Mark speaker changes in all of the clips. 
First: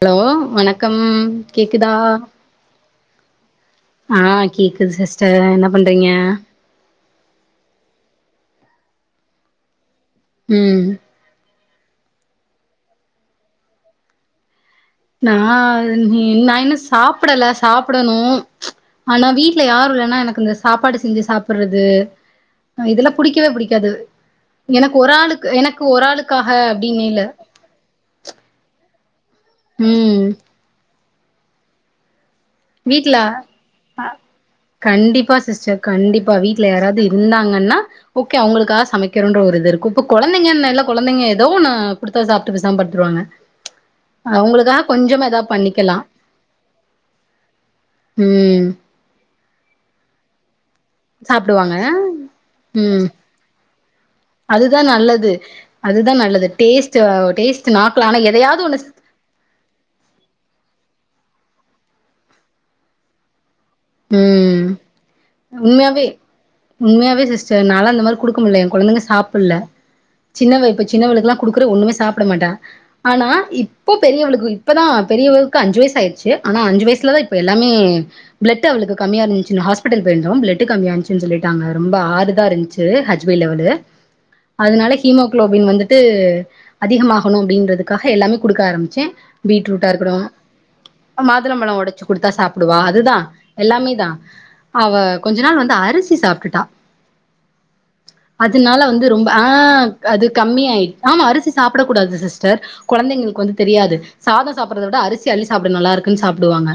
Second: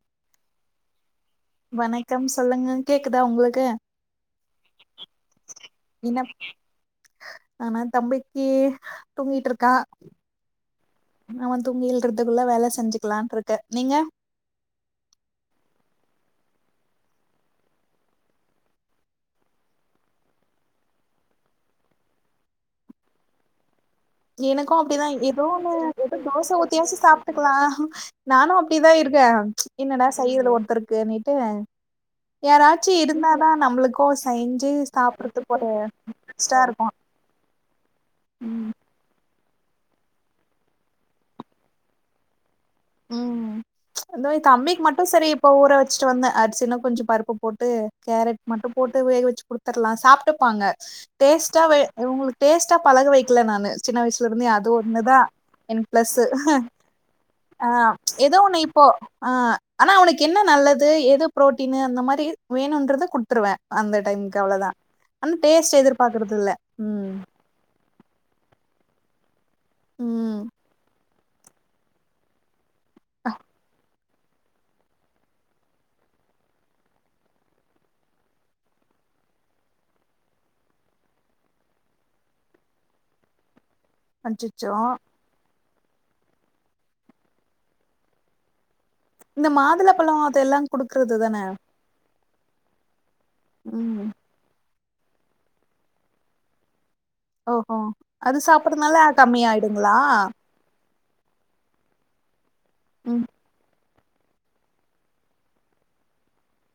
Speaker 1: hello வணக்கம் கேக்குதா
Speaker 2: வணக்கம் சொல்லுங்க கேக்குதா உங்களுக்கு
Speaker 1: ஆ கேக்குது சிஸ்டர் என்ன பண்றீங்க
Speaker 2: என்ன ஆனா தம்பிக்கு தூங்கிட்டுருக்கா
Speaker 1: ம்
Speaker 2: அவன் தூங்கிஎல்றதுக்குள்ள வேலை செஞ்சுக்கலான் இருக்கே நீங்க
Speaker 1: நான் நீ நான் இன்னும் சாப்படல சாப்டணும் ஆனா வீட்ல யாரும் லன்னா எனக்கு இந்த சாப்பாடு செஞ்சு சாப்பிடுறது அ இதெல்லா புடிக்கவே புடிக்காது
Speaker 2: எனக்கு அப்டிதா
Speaker 1: ஒரு ஆளுக்கு
Speaker 2: ஏதோன்னு
Speaker 1: எனக்கு ஒரு
Speaker 2: ஏதோ தோசை
Speaker 1: ஆளுக்காக
Speaker 2: ஊத்தியாசி
Speaker 1: அப்டின்னு இல்ல
Speaker 2: சாப்பிட்டுக்கலா நானு அப்டிதா இருக் இங்க என்னடா
Speaker 1: ம்
Speaker 2: செய்ருது ஒருத்தருக்குன்னிட்டு யாராச்சு
Speaker 1: வீட்ல
Speaker 2: இருந்தாதா
Speaker 1: அ
Speaker 2: நம்மளுக்கு செஞ்சு
Speaker 1: கண்டிப்பா
Speaker 2: சாப்டறதுக்கு ஒரு
Speaker 1: சிஸ்டர் கண்டிப்பா
Speaker 2: இன்ட்ரெஸ்டா
Speaker 1: வீட்டுல
Speaker 2: இருக்கு
Speaker 1: யாராவது இருந் தாங்கன்னா ஓகே
Speaker 2: ம்
Speaker 1: அவங்களுக்காக சமைக்கிறன்ற ஒரு இ து இருக்கு இப்க் கொழந்தைங்கனல்ல கொழந்தைங்க எதோ ஒன்னு குடுத்த சாப்பிட்டு பேசாம படுத்துருவாங்க
Speaker 2: அத எ தம்பிக்கு
Speaker 1: அவங்களுக்காக
Speaker 2: மட்டு
Speaker 1: கொஞ்சமா
Speaker 2: செரி இப்ப
Speaker 1: ஏதாவது
Speaker 2: ஊற
Speaker 1: பண்ணிக்கலா
Speaker 2: வச்சுட்டு வந்த அரிசினு கொஞ்சோ பருப்பு போட் டு கேரட்
Speaker 1: ம்
Speaker 2: மட்டு போட்டு வேக வச்சு குடுத்துறலா சாப்பிட்டுப்பாங்க
Speaker 1: சாப்டுவாங்க
Speaker 2: டேஸ்ட்டாவே இவங்களுக் டேஸ்ட்டா
Speaker 1: ம்
Speaker 2: பழக வெக்கல நானு சின்ன வயசுல இருந்து அது
Speaker 1: அதுதா
Speaker 2: ஒண்ணுதா
Speaker 1: நல்லது
Speaker 2: எனக்கு
Speaker 1: அதுதா
Speaker 2: பிளஸூ
Speaker 1: நல்லது டேஸ்ட் டேஸ்ட்
Speaker 2: ஆ
Speaker 1: நாக்குல ஆனா
Speaker 2: ஏதோ ஒண்ணு
Speaker 1: எதையாவது
Speaker 2: இப்போ ஆ ஆனா உனக்கு என்ன நல்லது எது பு்ரோட்டீனு அந்த மாரி வேணுன்றத குடுத்துருவே அந்த டைமுக்கு
Speaker 1: ம்
Speaker 2: அவ்ளதா ஆனா டேஸ்ட்
Speaker 1: உண்மையாவே
Speaker 2: எதிர்பாக்கறது இல்ல ம்
Speaker 1: உண்மையாவே சிஸ்டர் நாலா அந்த மாரி குடுக்க முடியல எ கொழந்தைங்க சாப்பிடல
Speaker 2: ம்
Speaker 1: சின்னவ இப்ப சின்னவளுக்கெல்லா குடுக்குற ஒண்ணமே சாப்பிட மாட்டா ஆனா இப் போ பெரியவளுக்கு இப்பதா பெரியவளுக்கு அஞ்சு வயசு ஆயிச்சு ஆனா அஞ்சு வயசுலதா இப்ப எல்லாமே பிளட்டு் அவளுக்கு கம்மியா இருந்துச்சுன்னு ஹாஸ்பெடல் போயிருந்தோ பிளட் கம்மியா இருந்துச்சுன்னு சொல்லிட்டாங்க ரொம்ப ஆறு தா இருஞ்ச்சு ஹெச் பில் லெவலு
Speaker 2: அச்சச்சோ
Speaker 1: அதனால ஹீமோகுளோபின் வந்துட்டு அதிகமாகணு அப்டின்றதுக்காக எல்லாமே குடுக்க ஆரம் ச்ச
Speaker 2: இந்த
Speaker 1: பீட்ரூடா
Speaker 2: மாதுள பழோ
Speaker 1: இருக்கணு
Speaker 2: அதெல்லா குடுக்கறது தான
Speaker 1: மாதுளம்பழோ ஒடைச்சு குடுத்தா சாப்பிடுவா அதுதா எல்லாமே
Speaker 2: ம்
Speaker 1: தா அவ கொஞ்ச நாள் வந்து அரிசி சாப்பிட்டுட்டா
Speaker 2: ஓஹோ அது
Speaker 1: அதனால
Speaker 2: சாப்பறதுனால
Speaker 1: வந்து ரொம்ப ஆஹ்
Speaker 2: கம்மியாயிடுங்களா
Speaker 1: அது கம்மியாயி ஆமா அரிசி சாப்பிட கூடாது சிஸ்டர்
Speaker 2: ம்
Speaker 1: கொழந்தைங்களுக்கு வந்து தெரியாது சாதம் சாப்படறதை விட அரிசி அள்ளி சாப்பிட நல்லா இருக்குன்னு சாப்பிடுவாங்க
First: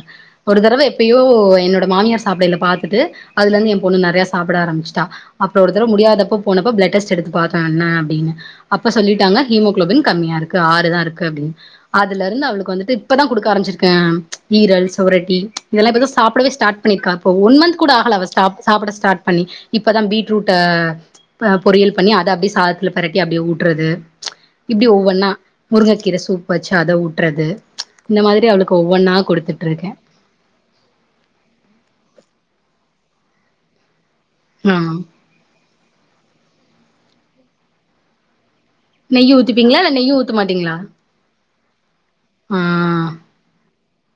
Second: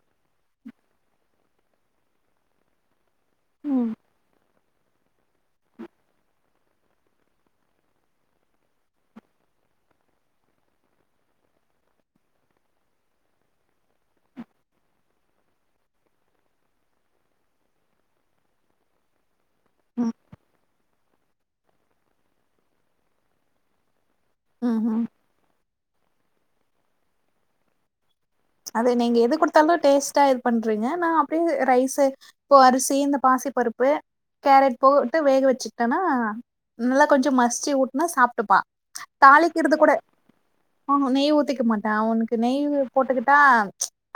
Speaker 1: ஒரு தடவை எப்பயோ என்னோட மாமியார் சாப்பிடயில பாத்துட்டு அதுல இருந்து என்
Speaker 2: ம்
Speaker 1: பொண்ணு நெறைய சாப் பிட ஆரம்பிச்சுடா அப்புற ஒருதர முடியாதப்ப போனப்ப பிளட் டெஸ்டு எடுத்து பாத்த என்ன அப்டின்னு அப்ப சொல்லிட்டாங்க ஹீமோகுளோபின் கம்மியா இருக்கு ஆறுதா இருக்கு அப்டின்னு அதுல இருந்து அவளுக்கு வந்துட்டு இப்பதா குடுக்க ஆரம்பிச்சிருக்கே ஈரல் சுவரொட்டி இதெல்லா இப்பதா சாப்பிடவே ஸ்டார்ட் பண்ணிருக்கா இப்போ ஓன் மந்த் கூட ஆகல அவ சாப் சாப்பிட ஸ்டார்ட் பண்ணி இப்பதா
Speaker 2: ம்
Speaker 1: பீட்ரூட்டா அ பொறியல் பண்ணி அத அப்டியே சாதத்துல பெரட்டி அப்டியே ஊட்டுறது இப்டி
Speaker 2: ம்ஹ்ம்
Speaker 1: ஒவ்வொன்னா முருங் கீர சூப் வெச்சு அத ஊட்றது
Speaker 2: அத நீங்க எது குடுத்தாலு டேஸ்ட்டா இது பண்றீங்க நா அப்டியே ரைஸு இப்போ அரிசி இந்த பாசிப்பருப்பு
Speaker 1: ஆ
Speaker 2: கேரட் போக விட்டு வேக வச்சுட்டேன்னா நல்லா கொஞ்சோ மசிச்சு ஊட்டுனா சாப்பிட்டுப்பா
Speaker 1: நெய்
Speaker 2: தாளிக்கிறது
Speaker 1: ஊத்திப்பீங்களா
Speaker 2: கூட
Speaker 1: இல்ல நெய்யும் ஊத்த மாட்டீங்களா
Speaker 2: ஆ நெய் ஊத்திக்க மாட்டே அவனுக்கு
Speaker 1: ஆ
Speaker 2: நெய் போட்டுக்கிட் ஆ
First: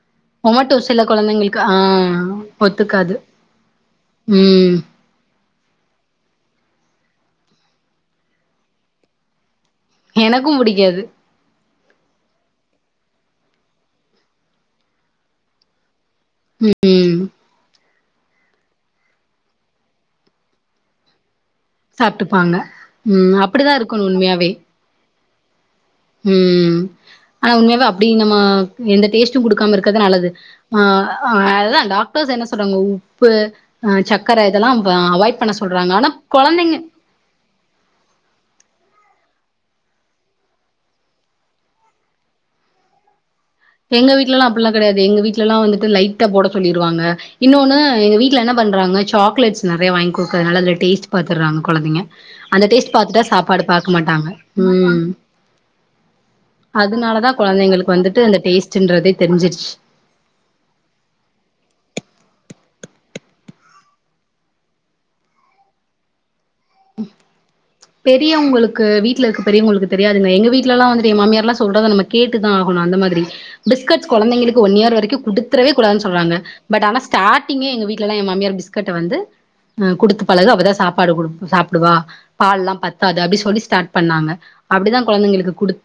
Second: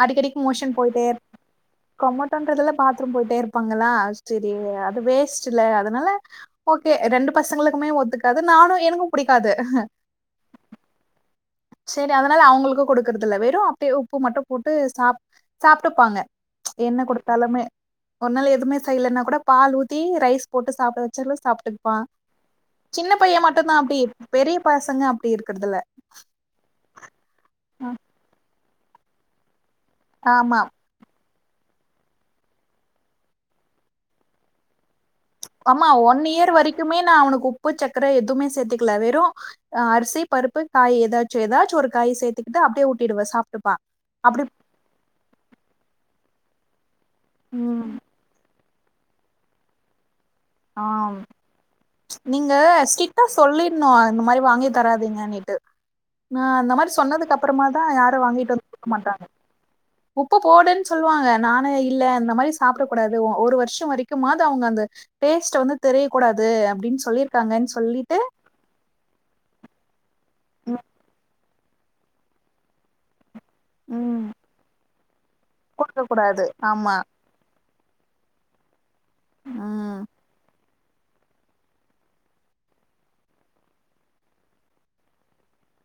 Speaker 2: அடிக்கடிக்கு மோஷன்
Speaker 1: மொமட்டோ சில
Speaker 2: போயிட்டே
Speaker 1: கொழந்தைங்களுக்கு ஆ
Speaker 2: கொமட்டன்றதுல்ல பாத்ரூம்
Speaker 1: ஒத்துக்காது
Speaker 2: போயிட்டே இருப்பாங்களா செரி
Speaker 1: ம்
Speaker 2: அது வேஸ்ட் இல்ல அதனால ஓகே ரெண்டு பசங்களுக்குமே ஒத்துக்காது நானு எனக்கு புடிக்காது
Speaker 1: எனக்கும் புடிக்காது
Speaker 2: செரி அதனால அவங்களுக்கு குடுக்குறதில்ல வெறு ட்டி உப்பு மட்டு போட்டு சாப் சாப்பிட்டுப்பாங்க என்ன
Speaker 1: ம்
Speaker 2: குடுத்தாலுமே ஒரு நாள்ல எதுவுமே செய்யலைன்னா கூட பால் ஊத்தி ரைஸ் போட்டு சாப்பிட வச்சாலு சாப்புட்டுப்பா
Speaker 1: சாப்ட்டுப்பாங்க
Speaker 2: சின்ன
Speaker 1: ம்
Speaker 2: பைய மட்டு
Speaker 1: அப்டிதா
Speaker 2: தா அப்டி
Speaker 1: இருக்கணு உண்மையாவே
Speaker 2: பெரிய பசங்க அப்டி இருக்கறதில்ல
Speaker 1: ம் ஆனா உண்மையாவ அப்டி நம்ம எந்த டேஸ்ட்டு குடுக்காம இருக் க நல்லது
Speaker 2: ஆமா
Speaker 1: ஆ அதா டாக்டர்ஸ் என்ன சொல்றாங்க உப்பு அ சக்கரை இதெல்லா அவாய்ட் பண்ண
Speaker 2: ஆமா
Speaker 1: சொல்றாங்க ஆனா
Speaker 2: ஒன் இயர்
Speaker 1: கொழந்தைங்க
Speaker 2: வரைக்குமே நா அவனுக்கு உப்பு சக்கர எதுவுமே சேத்துக்கல வெறு அ அரிசி பருப்பு காய் ஏதாச்சு ஏதாச்சு ஒரு காய் சேத்துகிட்டு அப்டியே ஊட்டிடுவே சாப்
Speaker 1: எங்க வீட்டுல எல்லா அப்டில்லா கெடையாது எங்க வீட்டுல எல்லா வந்துட்டு லைட்ட போட சொல்லிருவாங்க இன்னொன்னு
Speaker 2: ம்
Speaker 1: எங்க வீட்டுல என்ன பண்றாங்க சாக்லட்ஸ் நெறைய வாங்கி குடுக்கறதுனால அதுல
Speaker 2: ஆ
Speaker 1: டேஸ்ட் பாத்துறாங்க கொழந்தைங்க
Speaker 2: நீங்க
Speaker 1: அந்த டேஸ்ட் பாத்துட்டா
Speaker 2: ஸ்ட்ரிக்டா
Speaker 1: சாப்பாடு பாக்க மாட்டாங்க ம்
Speaker 2: னானிட்டு நா அந்த மாரி
Speaker 1: அதனாலதா
Speaker 2: சொன்னதுக்கு அப்புறமா தா
Speaker 1: கொழந்தைங்களுக்கு
Speaker 2: யாரு
Speaker 1: வந்துட்டு அந்த
Speaker 2: வாங்கி டு [inaudible]
Speaker 1: டேஸ்ட்ன்றதே
Speaker 2: மாட்டாங்க
Speaker 1: தெரிஞ்சிருச்சு
Speaker 2: உப்பு போடுன்னு சொல்லுவாங்க நானு இல்ல அந்த மாரிச் சாப்பிட கூடாது ஒ ஒரு வருஷொ வரைக்கும்மாது அவங்க அந்த டேஸ்ட்ட வந்து தெரிய கூடா
Speaker 1: பெரியவுங்களுக்கு வீட்டுல இருக்க பெரியவுங்களுக்கு தெரியாதுங்க எங்க
Speaker 2: ம்
Speaker 1: வீட்லலா வந்துட்டு எ மாமியார்லா சொல்றத நம்ம கேட்டுதா ஆகணு அந்த மாதிரி பிஸ்கட்ஸ்
Speaker 2: ம்
Speaker 1: கொழந்தைங்களுக்கு ஒன் இயர் வரைக்கு குடுத்துரவே கூடாதுனு
Speaker 2: குடுக்கக்
Speaker 1: சொல்றாங்க
Speaker 2: கூடாது
Speaker 1: பட்
Speaker 2: ஆமா
Speaker 1: ஆன ஸ்டாட்டிங்கே எங்க வீட்லாலா எ மாமியார் பிஸ்க் கெட்ட வந்து ம் குடுத்து பழகு அப்பதா சாப்பாடு கூட சாப்டுவா பால்லா பத்தாது அப்டி சொல்லி ஸ்டார்ட் பண்ணாங்க அப்படிதா கொழைந்தைங்களுக்கு குடுத்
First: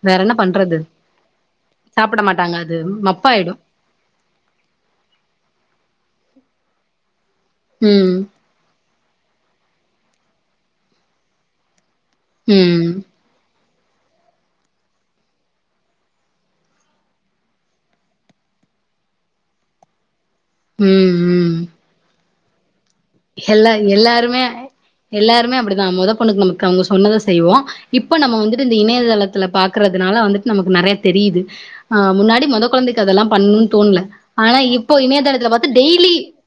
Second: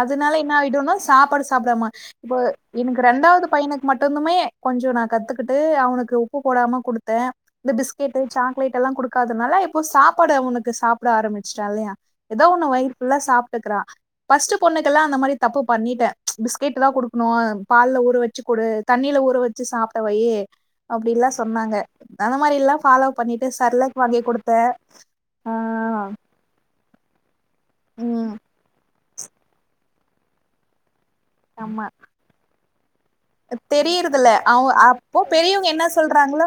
Speaker 2: அதுனால என்ன ஆயிடுனா சாப்பாடு சாப்டாம
Speaker 1: சாப்ட
Speaker 2: இப்போ
Speaker 1: மாட்டாங்க அது
Speaker 2: எனக்கு ரெண்டாவது
Speaker 1: மப்பாயிடு
Speaker 2: பையனுக்கு மட்டுதுமே கொஞ்சோ நா கத்துக்குட்டு அவனுக்கு உப்பு போடாம குடுத்தே இந்த
Speaker 1: ம்
Speaker 2: பிஸ்கெட்டு சாக்லேட்டெல்லா குடுக் காதனால இப்போ சாப்பாடு அவனுக்கு சாப்பிட ஆரம்பிச்சட்டா இல்லையா ஏதோ ஒன்னு
Speaker 1: ம்
Speaker 2: வயிறு ஃபுல்லா சாப் க்குறோ ஃபஸ்ட்டு பொண்ணுக்கெல்லா அந்த மாரி தப்பு பண்ணிட்டே பிஸ்கெட் தா குடுக்கணு பால்ல ஊற வச்சு கொடு தண்ணியில ஊற வச்சு சாப்டவையு
Speaker 1: ம்
Speaker 2: அப்டிலா
Speaker 1: ம்
Speaker 2: சொன்னாங்க அந்த மாரிலா
Speaker 1: எல்லா எல்லாருமே
Speaker 2: ஆ
Speaker 1: எல்லாருமே அப்டித்தா மொத பொண்ணுக்கு நமக்கு அவங்கச் சொன்னத செய்வோ இப்ப
Speaker 2: ம்
Speaker 1: நம்ம வந்துட்டு இந்த இணையதலத்துல பாக்குரதனால வந்துட்டு நமக்கு நெறைய தெரியுது
Speaker 2: ஆமா
Speaker 1: ஆ முன்னாடி மொத கொழந்தைக்கு கு அதெல்லா பண்ணு தோ
Speaker 2: தெரியறதுல்ல அவ அப்போ பெரியவங்க என்ன சொல்றாங்களோ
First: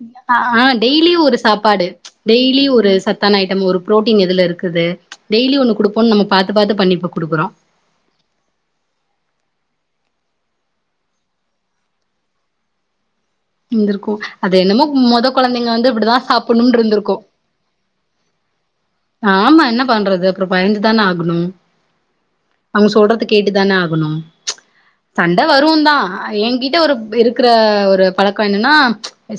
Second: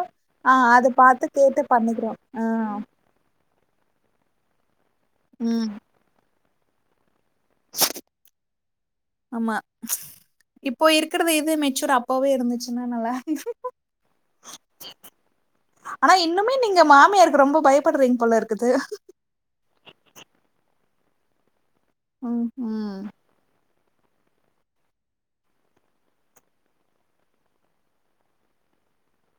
Speaker 2: ஆ அத பாத்து கேட்டு
Speaker 1: பாடு
Speaker 2: பண்ணிக்கிறோ ஆ
Speaker 1: டெய்லி ஒரு சத்தான ஐட்டம் ஒரு ப்ரோட்டீன் எதுல இருக்குது டெய்லி
Speaker 2: ம்
Speaker 1: ஒன்னு குடுப்போம்னு நம்ம பாத் து பாத்து பண்ணிட் போய் குடுக்குறோ
Speaker 2: ஆமா இப்போ இருக்குறது இது மெச்சூர் அப்பவே இருந்துச்சுன்னா நல்லா
Speaker 1: இருந்திருக்கு அது என்னமோ மொத கொழந்தைங்க வந்து
Speaker 2: ஆனா
Speaker 1: இப்படிதா
Speaker 2: இன்னுமே
Speaker 1: சாப்புட்ணுனு
Speaker 2: நீங்க
Speaker 1: இருந்திருக்கு
Speaker 2: மாமியருக்கு ரொம்ப பயப்படுறீங்க போ ல இருக்குது
Speaker 1: ஆமா என்ன பண்றது அப்புறோ பயந்துதானே ஆகணும்
Speaker 2: ம்
Speaker 1: அவங்க
Speaker 2: ம்
Speaker 1: சொல்றது கேட்டுதானே ஆ கணு சண்ட வரு தா எகிட்ட ஒருப் இருக்குற ஒரு பழக்கொ என்னன்னா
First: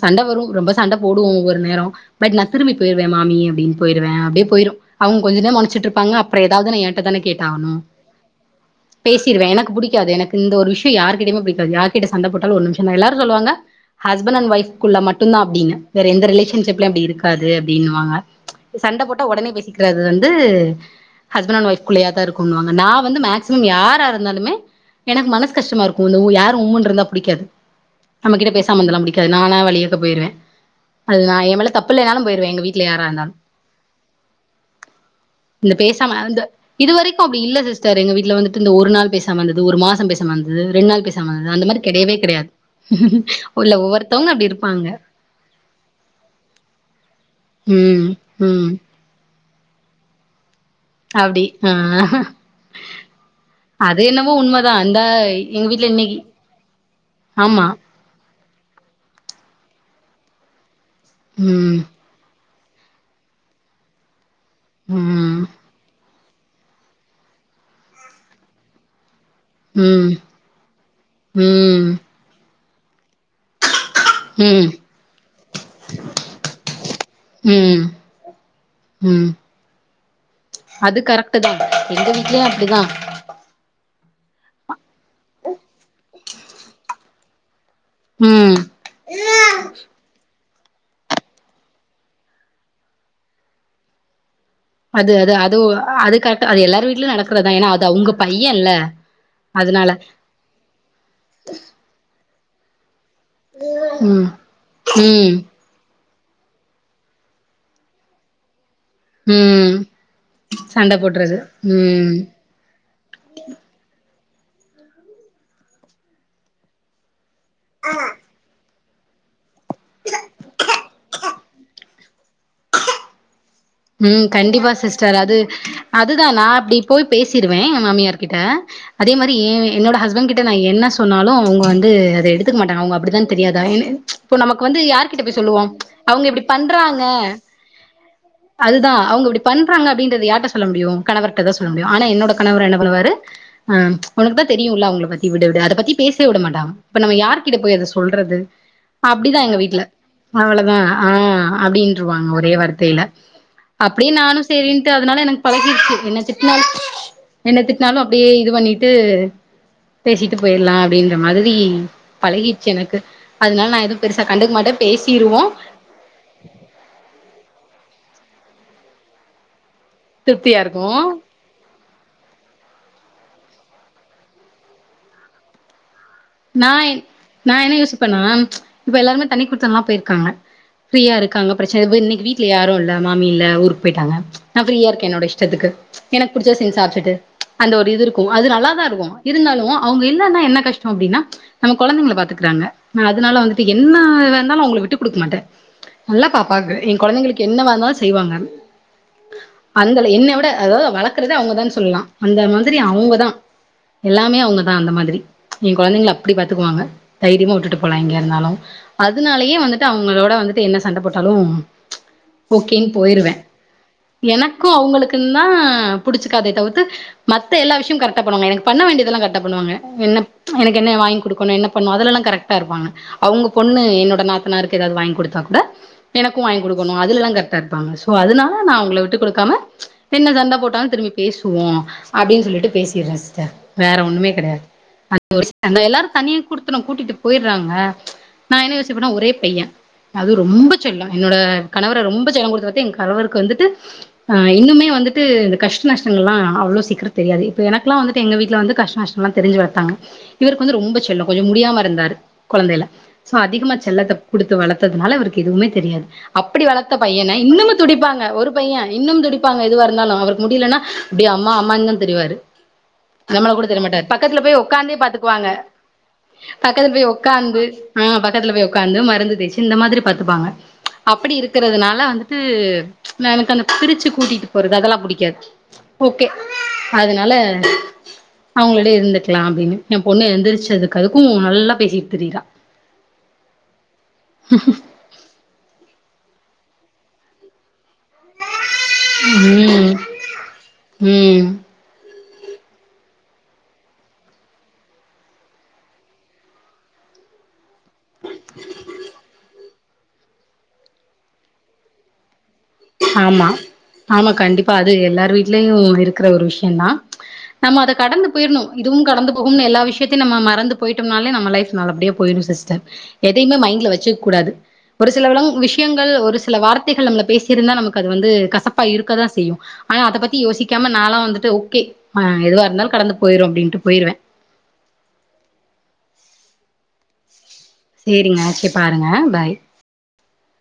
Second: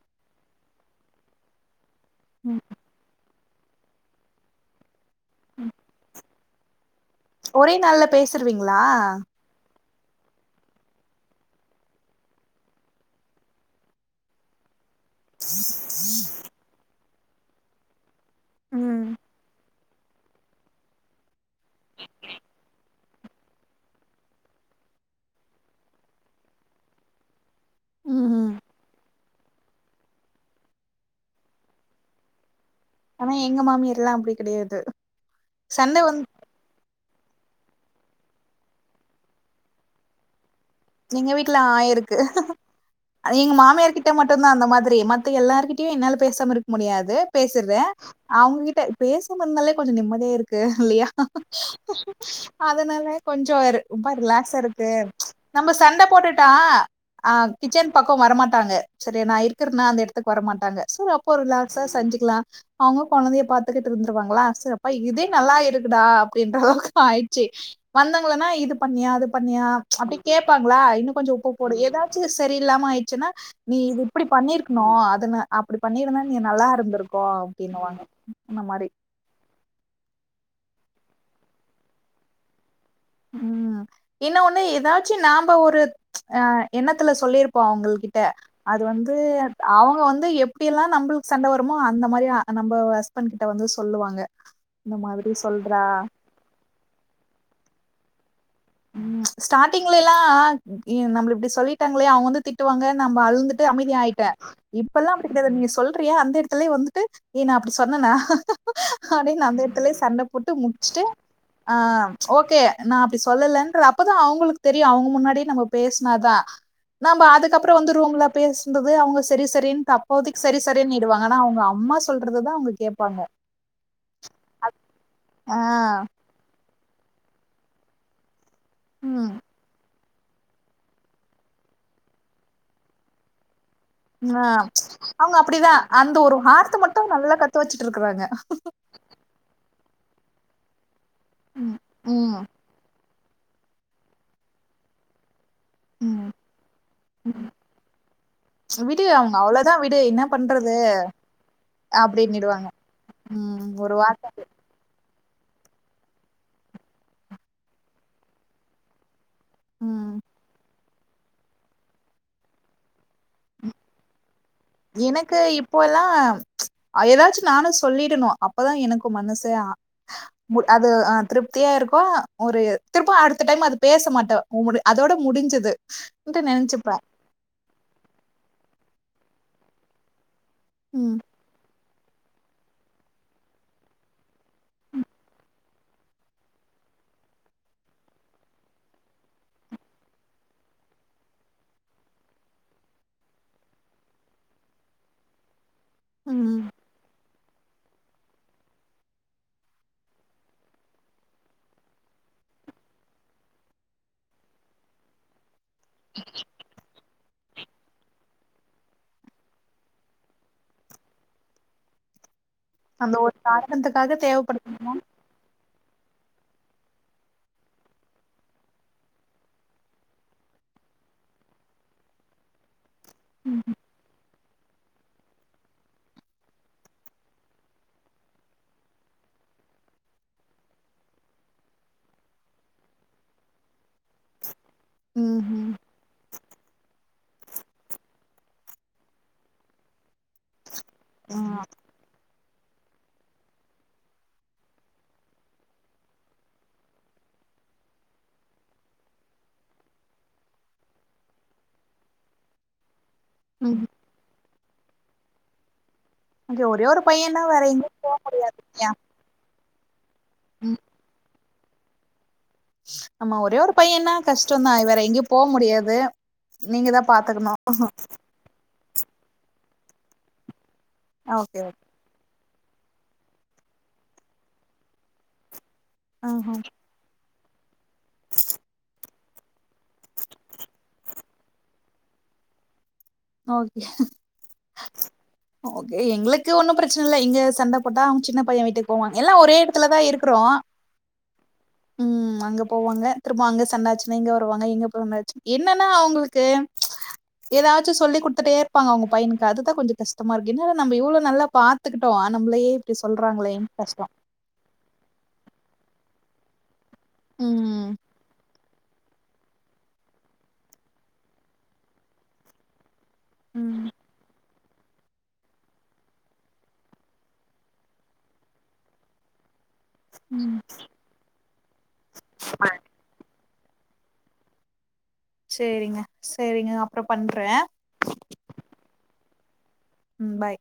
Speaker 1: சண்ட வரு கு ரொம்ப சண்ட போடுவோ ஒவ்வொரு நேரோ பட் நா
Speaker 2: ம்
Speaker 1: திரும்பி போயிருவே மாமி அப்டின்னு போயிருவே அப்டியே போயிரு அவங்க கொஞ்ச நேர மொனச்சிட்டு இருப்பாங்க அப்பறோ எதாவது நா எ ன்ட்ட தானே கேட்டாகனு
Speaker 2: ஒரே நாள்ல பேசிருவீங்களா
Speaker 1: பேசிடுவே எனக்கு புடிக் இல்ல அது எனக்கு இந்த ஒரு விஷயொ யார் கிட்டயுமே புடிக்காது யார்க்கிட்ட சண்டப்போட்டாலு ஒரு நிமிஷொதா எல்லாரு சொல்லுவங்க ஹஸ்பண்ட் அண்ட் ஒய்ஃப் குள்ள மட்டுதா அப்டினு வேற எந்த ரிலேஷன்ஷிப்லயு அப்டி இருக்காது அப்டின்னுவாங்க சண்ட
Speaker 2: ம்
Speaker 1: போட் பேசிக்கிறது வந்து ஹஸ்பண்ட் அண்ட் ஒய்ஃப்குள்ளேயா தா இருக்குனுவாங்க நா வந்து மேக்சிமம் யாரா இருந்தாலுமே எனக்கு மனசு கஷ்டமா இருக்கு இந்த ம் யாரு உம்முனு இருந்தா பிடிக்காது நம்ம கிட்ட
Speaker 2: ம்
Speaker 1: பேசாம இருந்தாலா பிடி க்காது நாலா வழியக்க போயிடுவே அது நா எ மேல தப்பில்லனாலும் போயிருவே எங்க வீ
Speaker 2: ஆனா எங்க மாமியார்ல்லா அப்டி கெடையாது
Speaker 1: இந்த
Speaker 2: சண்ட வந்
Speaker 1: பேசாம இந்த இது வரைக்கு அப்டி இல்ல சிஸ்டர் எங்க வீட்டுல வந்துட்டு இந்த ஒரு நாள் பேசாம இருந்தது ஒரு மாச பேசாம இருந் தது ரெண்டு நாள் பேசாம இருந் அந்த மாரி கெடையவே கெடையாது
Speaker 2: அ எங்க
Speaker 1: இல்ல
Speaker 2: மாமியார்கிட்ட
Speaker 1: ஒவ்வொருத்தவங்க அப்டி
Speaker 2: மட்டுதா அந்த
Speaker 1: இருப்பாங்க
Speaker 2: மாதிரி மத்த எல்லார்கிட்டயு என்னால பேசாம இருக்க முடியாது பேசுது
Speaker 1: ம் ம்
Speaker 2: அவங்ககிட்ட பேசுலனாலே கொஞ்சொ நிம்மதியா இருக் கு இல்லையா
Speaker 1: அப்டி ஆ
Speaker 2: அதனால கொஞ்சோ
Speaker 1: அது
Speaker 2: ரொம்ப
Speaker 1: என்னவோ
Speaker 2: ரிலாக்ஸா
Speaker 1: உண்மதா
Speaker 2: இருக்கு
Speaker 1: அந்த எங்க
Speaker 2: நம்ம
Speaker 1: வீட்ல
Speaker 2: சண்ட
Speaker 1: இன்னைக்கு
Speaker 2: போட்டுட்டா அ
Speaker 1: ஆமா
Speaker 2: கிச்சன் பக்கொ வரமாட்டாங்க சரியா நா இருக்கறது னா அந்த எடத்துக்கு வர மாட்டாங்க சரி அப்போ
Speaker 1: ம்
Speaker 2: ரிலாக்ஸா செஞ்சுக்கலா அவங்க கொழந்தைய பாத்துகிட்டு இருந்துறுவாங்களா செ அப்ப இதே
Speaker 1: ம்
Speaker 2: நல்லா இருக்குடா அப்டின்ற அளவுக்கு ஆயிச்சு வந்தாங்களன்னா இது பண்ணியா அது பண்ணியா
Speaker 1: ம்
Speaker 2: அப்டி கேப்பாங்களா இன்னு கொஞ்சொ உப்பு போடு
Speaker 1: ம்
Speaker 2: ஏதாச்சு செரியில்லாம ஆயி ச்சுன்னா நீ இது இப்டி
Speaker 1: ம்
Speaker 2: பண்ணிருக்குணு அது நா அப்டி பண்ணிருந்தா நீ நல்லா இருந்திருக்கு
Speaker 1: ம்
Speaker 2: அப்டின்னுவாங்க அந்த மாரி
Speaker 1: ம் அது கரெக்ட் தா எங்க வீட்லயு அப்டிதா
Speaker 2: ம் இன்னொ ஒண்ணு ஏதாச்சு நாம்ப ஒரு அ எண்ணத்துல சொல்லிருப் போ அவங்கள் கிட்ட
Speaker 1: ம்
Speaker 2: அது வந்து அவங்க வந்து எப் எப்டியெல்லா நம்பளுக்கு சண்ட வருமோ அந்த மாரிதா நம்ப ஹஸ்பண்ட் கிட்ட வந்து சொல்லுவாங்க இந்த
Speaker 1: அது
Speaker 2: மாதிரி
Speaker 1: அது அதுவு
Speaker 2: சொல்றா
Speaker 1: அது கரெக்ட் அது எல்லாரரு வீடிலு நடக்கறதா ஏன்னா அது அவங்க ப
Speaker 2: ம் ஸ்டார்டிங்ல எல்லா நம்மள இப்டி இ சொல்லிட்டாங்களே அவங்க வந்து திட்டுவாங்க நம்ப அழுதுட்டு அமைதி
Speaker 1: ம்
Speaker 2: ஆயிட்டே இப்பல்லா அப்டீ
Speaker 1: ம்
Speaker 2: கெடையாது நீ சொல் அப்பற எ அந்த எடத்துலயே வந்துட்டு ஏ நா அப்படி சொன்னனா அப்டின்னு அந்த
Speaker 1: ம்
Speaker 2: எடத்துலயே சண்டை போட்டு
Speaker 1: சண்ட
Speaker 2: முடிச்சுட்டு
Speaker 1: போட்றது
Speaker 2: ஆ
Speaker 1: ம்
Speaker 2: ஓகே நா அப்டி சொல்லலன்ற அப்பதா அவங்களுக்கு தெரியு அவங்க முன்னாடியே நம்ம பேசினாதா நம்ப அதுக் கப்பற வந்து ரூம்ல பேசுறது அவங்க சரி சரின் அப்போதிக்கு சரி சரினிடுவாங்கா அனா அவங்க அம்மா சொல் சொல்றதுதா அவங்க கேப்பாங்க
Speaker 1: ம் கண்டிப்பா சிஸ்டர் அது
Speaker 2: ஆஹ்
Speaker 1: அதுதா நா அப்டி போய் பேசிருவே ஏ மாமியார் கிட்ட அதே
Speaker 2: உம்
Speaker 1: மாரி ஏ என்னோட ஹஸ் பண் கிட்ட நா என்ன சொன்னாலு அவங்க வந்து அத எடுத்துக்க மாட்டாங்க அவங்க அப்படித்தா தெரியாதா இப்போ
Speaker 2: ஆஹ்
Speaker 1: நமக்கு வந்து யார்கிட்ட
Speaker 2: அவங்க
Speaker 1: போய் சொல்லுவோ
Speaker 2: அப்படிதான் அந்த
Speaker 1: அவங்க
Speaker 2: ஒரு
Speaker 1: இப்டி
Speaker 2: வார்த்தை
Speaker 1: பண்றாங்க
Speaker 2: மட்டும் நல்லா கத்து வச்சுட்டு இருக்கிறாங்க
Speaker 1: தா அவங்க இப்டி பண்றாங்க அப்டின்றது யார்ட சொல்ல முடியு கணவர்ட தா சொல்ல
Speaker 2: உம்
Speaker 1: முடியு ஆனா என்னோட
Speaker 2: உம்
Speaker 1: கணவர் என்ன பண்ணுவாரு ஆ உனக்கு தா தெரியும்ல அவங்கள பத்தி விடு அத பத்தி பேசவே
Speaker 2: உம்
Speaker 1: விட மாட்டாங்க இப்ப நம்ம யாரு கிட்ட போய் அத சொல்றது
Speaker 2: விடு அவங்க
Speaker 1: அப்படிதா எங்க
Speaker 2: அவ்வளவுதான்
Speaker 1: வீட்டுல
Speaker 2: விடு என்ன பண்றது
Speaker 1: அவ்வளதா ஆ அப்டின்ருவாங்க ஒரே
Speaker 2: அப்படின்னுடுவாங்க
Speaker 1: வார்த்தையில
Speaker 2: உம் ஒரு
Speaker 1: அப்டியே
Speaker 2: வார்த்தை
Speaker 1: நானு சேரின்ட்டு அதனால எனக்கு பழகிடுச்சு என்ன திட்டினால் என்ன திட்டினாலு அப்படியே இது பண்ணிட்டு
Speaker 2: உம்
Speaker 1: பேசிட்டு போயிலா அப்படின்ற மாரி பழகிடுச்சு எனக்கு அதனால நா எதும் பெருசா கண்டுக்க மாட்டேன்
Speaker 2: எனக்கு
Speaker 1: பேசிருவோம்
Speaker 2: இப்போல்லா ஏதாச்சு நானு சொல்லி ரணு அப்பதா எனக்கு மனசே ஆ
Speaker 1: திருப்தியா
Speaker 2: அது ஆ
Speaker 1: இருக்கும்
Speaker 2: திருப்தியா இருப்போ ஒரு திருப்ப அது த்த டைம் அது பேச மாட்டோ அதோட முடிஞ்சுது
Speaker 1: நா நா என்ன யோசிப்பேண்ணா இப்ப எல்லாருமே தனி குடுத்தனல்லா போயிருக்காங்க ஃப்ரீயா
Speaker 2: ம்
Speaker 1: இருக்காங்க பிரச் சேவு இன்னைக்கு வீட்டுல யாரு இல்ல மாமி இல்ல ஊருக்கு போயிட்டாங்க நான் ப்ரீயா இருக்கே என்னோட இஷ்டத்துக்கு எனக்கு புடிச்சத செஞ் சாப்ச்சுட்டு அந்த ஒரு இது இருக்கு அது நல்லாதா இருக்கு இருந்தாலு அவங்க இல்லன்னா என்ன கஷ் அப்டின்னா நம்ம கொழந்தைங்கள பாத்துக்குறாங்க ந அதனால வந்துட்டு என்ன வேனாலு அவங்கள விட்டுக்குடுக்க மாட்டே நல்லா
Speaker 2: ம்
Speaker 1: பாப்பாங்க ஏ கொழந்தைங்களுக்கு என்னவா இருந்தாலு செய்வாங்க அந்தல என்னய் விட அதாவது வளர்க்கறதே அவங்கதா சொல்லலா அந்த மாதிரி அவங்கதா எல்லாமே அவங்கதா அந்த மாதிரி ஏ கொழந்தைங்கள அப்டி பாத்துக்குவாங்க தைரியமா விட்டுட்டு போலா எங்கயாருந்தாலு அதனாலேயே வந்துட்டு அவங்களோட வந்துட்டு என்ன சண்ட போட்டாலு ஓகேன்
Speaker 2: அந்த
Speaker 1: போயிருவே
Speaker 2: ஒரு காரணத்துக்காக
Speaker 1: எனக்கு
Speaker 2: தேவப்படுதுன்னா
Speaker 1: அவங்களுக்குந்தா புடிச்சுக்காதே தவித்து மத்த எல்லா விஷயம் கரெக்டா பண்ணுவாங்க எனக்கு பண்ண வேண்டியதல்லா கரெக்ட்டா பண்ணுவாங்க என்ன எனக்கு என்னய் வாங்கி குடுக்கணு என்ன பண்ணு அதல்லா கரெக்ட்டா இருப்பாங்க அவங்க பொண்ணு என்னோட நாத் னாருக்கு ஏதாவது வாங்கி குடுத்தா கூட எனக்கு வாங்கி குடுக்கணு அதுலல்லா கரெக்டா இருப்பாங்க சோ அதனால நா அவங்கள விட்டு குடுக் ம என்ன சண்ட போட்டாலு திரும்பி பேசுவோ அப்படின்னு சொல்லிட்டு பேசிறே சிஸ்டர் வேற ஒண்ணுமே கெடையாது அந்த ஒரு
Speaker 2: ம்ஹும்
Speaker 1: விஷய எல்லாரு தனி குடுத்தன கூட்டிட்டு போயிறாங்க நா என்ன யோசிபனா ஒரே பைய அது ரொம்ப செல்ல என்னோட
Speaker 2: ம்
Speaker 1: கணவர ரொம்ப செல்ல குடுத் ட்டு ஏ கனவருக்கு வந்துட்டு இன்னுமே வந்துட்டு இந்த கஷ்ட நஷ்டங்கள்லா அவ்ளவு சீக்கிர தெரியாது இப்ப எனக்குலா வந்துட்டு எங்க வீட்ல வந்துட்டு கஷ்டநஷ்டம்லா தெரிஞ்சு வளத்தாங்க இவருக்கு வந்து ரொம்ப செல்ல கொஞ்ச முடியாம இருந்தாரு குழந்தைல சோ அதிகமா
Speaker 2: ம்
Speaker 1: செல்லத்தை குடுத் து வளத்ததுனால அவருக்கு எதுவுமே தெரியாது
Speaker 2: இது
Speaker 1: அப்படி
Speaker 2: ஒரே
Speaker 1: வளத்த
Speaker 2: ஒரு
Speaker 1: பையன
Speaker 2: பையன்னா வேற
Speaker 1: இன்னமு
Speaker 2: எங்க
Speaker 1: துடிப்பாங்க ஒரு பைய இன்னும் துடிப் ப்பாங்க எதுவ இருந்தாலு அவருக்கு முடியலன்னா
Speaker 2: ம்
Speaker 1: அப்டி அம்மா அம்மானு தா திரிவாரு
Speaker 2: ஆமா
Speaker 1: நம்மள
Speaker 2: ஒரே
Speaker 1: கூட
Speaker 2: ஒரு
Speaker 1: தெரிய மாட்டாரு
Speaker 2: பையன்னா
Speaker 1: பக்கத்துல போய் ஒக்
Speaker 2: கஷ்டந்தா
Speaker 1: காந்தே
Speaker 2: வேற எங்கயு போ
Speaker 1: பாத்துக்குவாங்க
Speaker 2: முடியாது
Speaker 1: பக்கத்து
Speaker 2: நீங்க தா
Speaker 1: போய்
Speaker 2: பாத்துக்கணு
Speaker 1: ஒக்காந்து ஆ பக்கத்துல போய் உக்காந்து மருந்து தேச்சு இந்த மாதிரி பாத்துப்பாங்க அப்பிடி
Speaker 2: ஓகே ஓகே
Speaker 1: இருக்கிறதுனால வந்து து நா எனக்கு அந்த பிரிச்சு கூட்டிட்டு போறது அதெல்லா பிடிக்காது ஓகே
Speaker 2: ஆஹா
Speaker 1: அதனால அவங்களோடயே இருந்துக்லா அப்டினு எம் பொண்ணு எழுந்திரிச்சதுக்கு அதுக்கு நல்லா பேசிட்டு திரிரா
Speaker 2: ஓகே ஓகே எங்ளுக்கு ஒன்னு பிரச்சனை இல்ல இங்க சண்ட போட்டா அவங்க சின்ன பைய வீட்டுக் போவாங் எல்லா ஒரே எடத்துல
Speaker 1: ம்
Speaker 2: தா இருக்கறோ
Speaker 1: ம்
Speaker 2: ம் அங்க போவாங்க திரும்ப அங்க சண்ட ஆச்சுனா இங்க வருவாங்க எங்க போனாச்சு என்னனா அவுங்ளுக்கு எதாது சு சொல்லி குடுத்துட்டே இருப்பாங்க அவுங்க பையனுக்கு அதுதா கொஞ்ச கஷ்டமா இருக்கு என்னடா நம்ம இவ்ளோ நல்லா பாத்துகிட்டோ ஆ நம்மளயே இப்டி
Speaker 1: ஆமா
Speaker 2: சொல்றாங்களேன்னு கஷ்டோ
Speaker 1: ஆமா கண்டிப்பா அது எல்லார் வீட்லயு இருக்கற ஒரு விஷயந்தா நம்ம அத
Speaker 2: ம்
Speaker 1: கடந்து போயிர்ணு இதுவும் கடந்து போகும்னு எல்லா விஷயத்தையு நம்ம மறந்து போய்ட்டம்னாலே நம்ம லைஃப் நல்லபடியா போயிடு சிஸ்டர் எதையுமே
Speaker 2: ம்
Speaker 1: மைண்ட்ல வச்சுக்க கூடாது ஒரு சில வில விஷயங்கள் ஒரு சில வார்த்தைகள் நம்மள பேசி இருந்தா நமக்கு அது வந்து கசப்பா இருக்கதா செய்யு ஆனா அத பத்தி
Speaker 2: ம்
Speaker 1: யோசிக்காம நாளா வந்துட்டு ஓகே ஆ எதுவா இருந்தாலு கடந்து போயிரு அப்டின் டு போயிருவ
Speaker 2: சேரிங்க செரிங்க அப்புற பண்றே
Speaker 1: சேரிங்க ஓகே பாருங்க பாய்
Speaker 2: ம் பாய்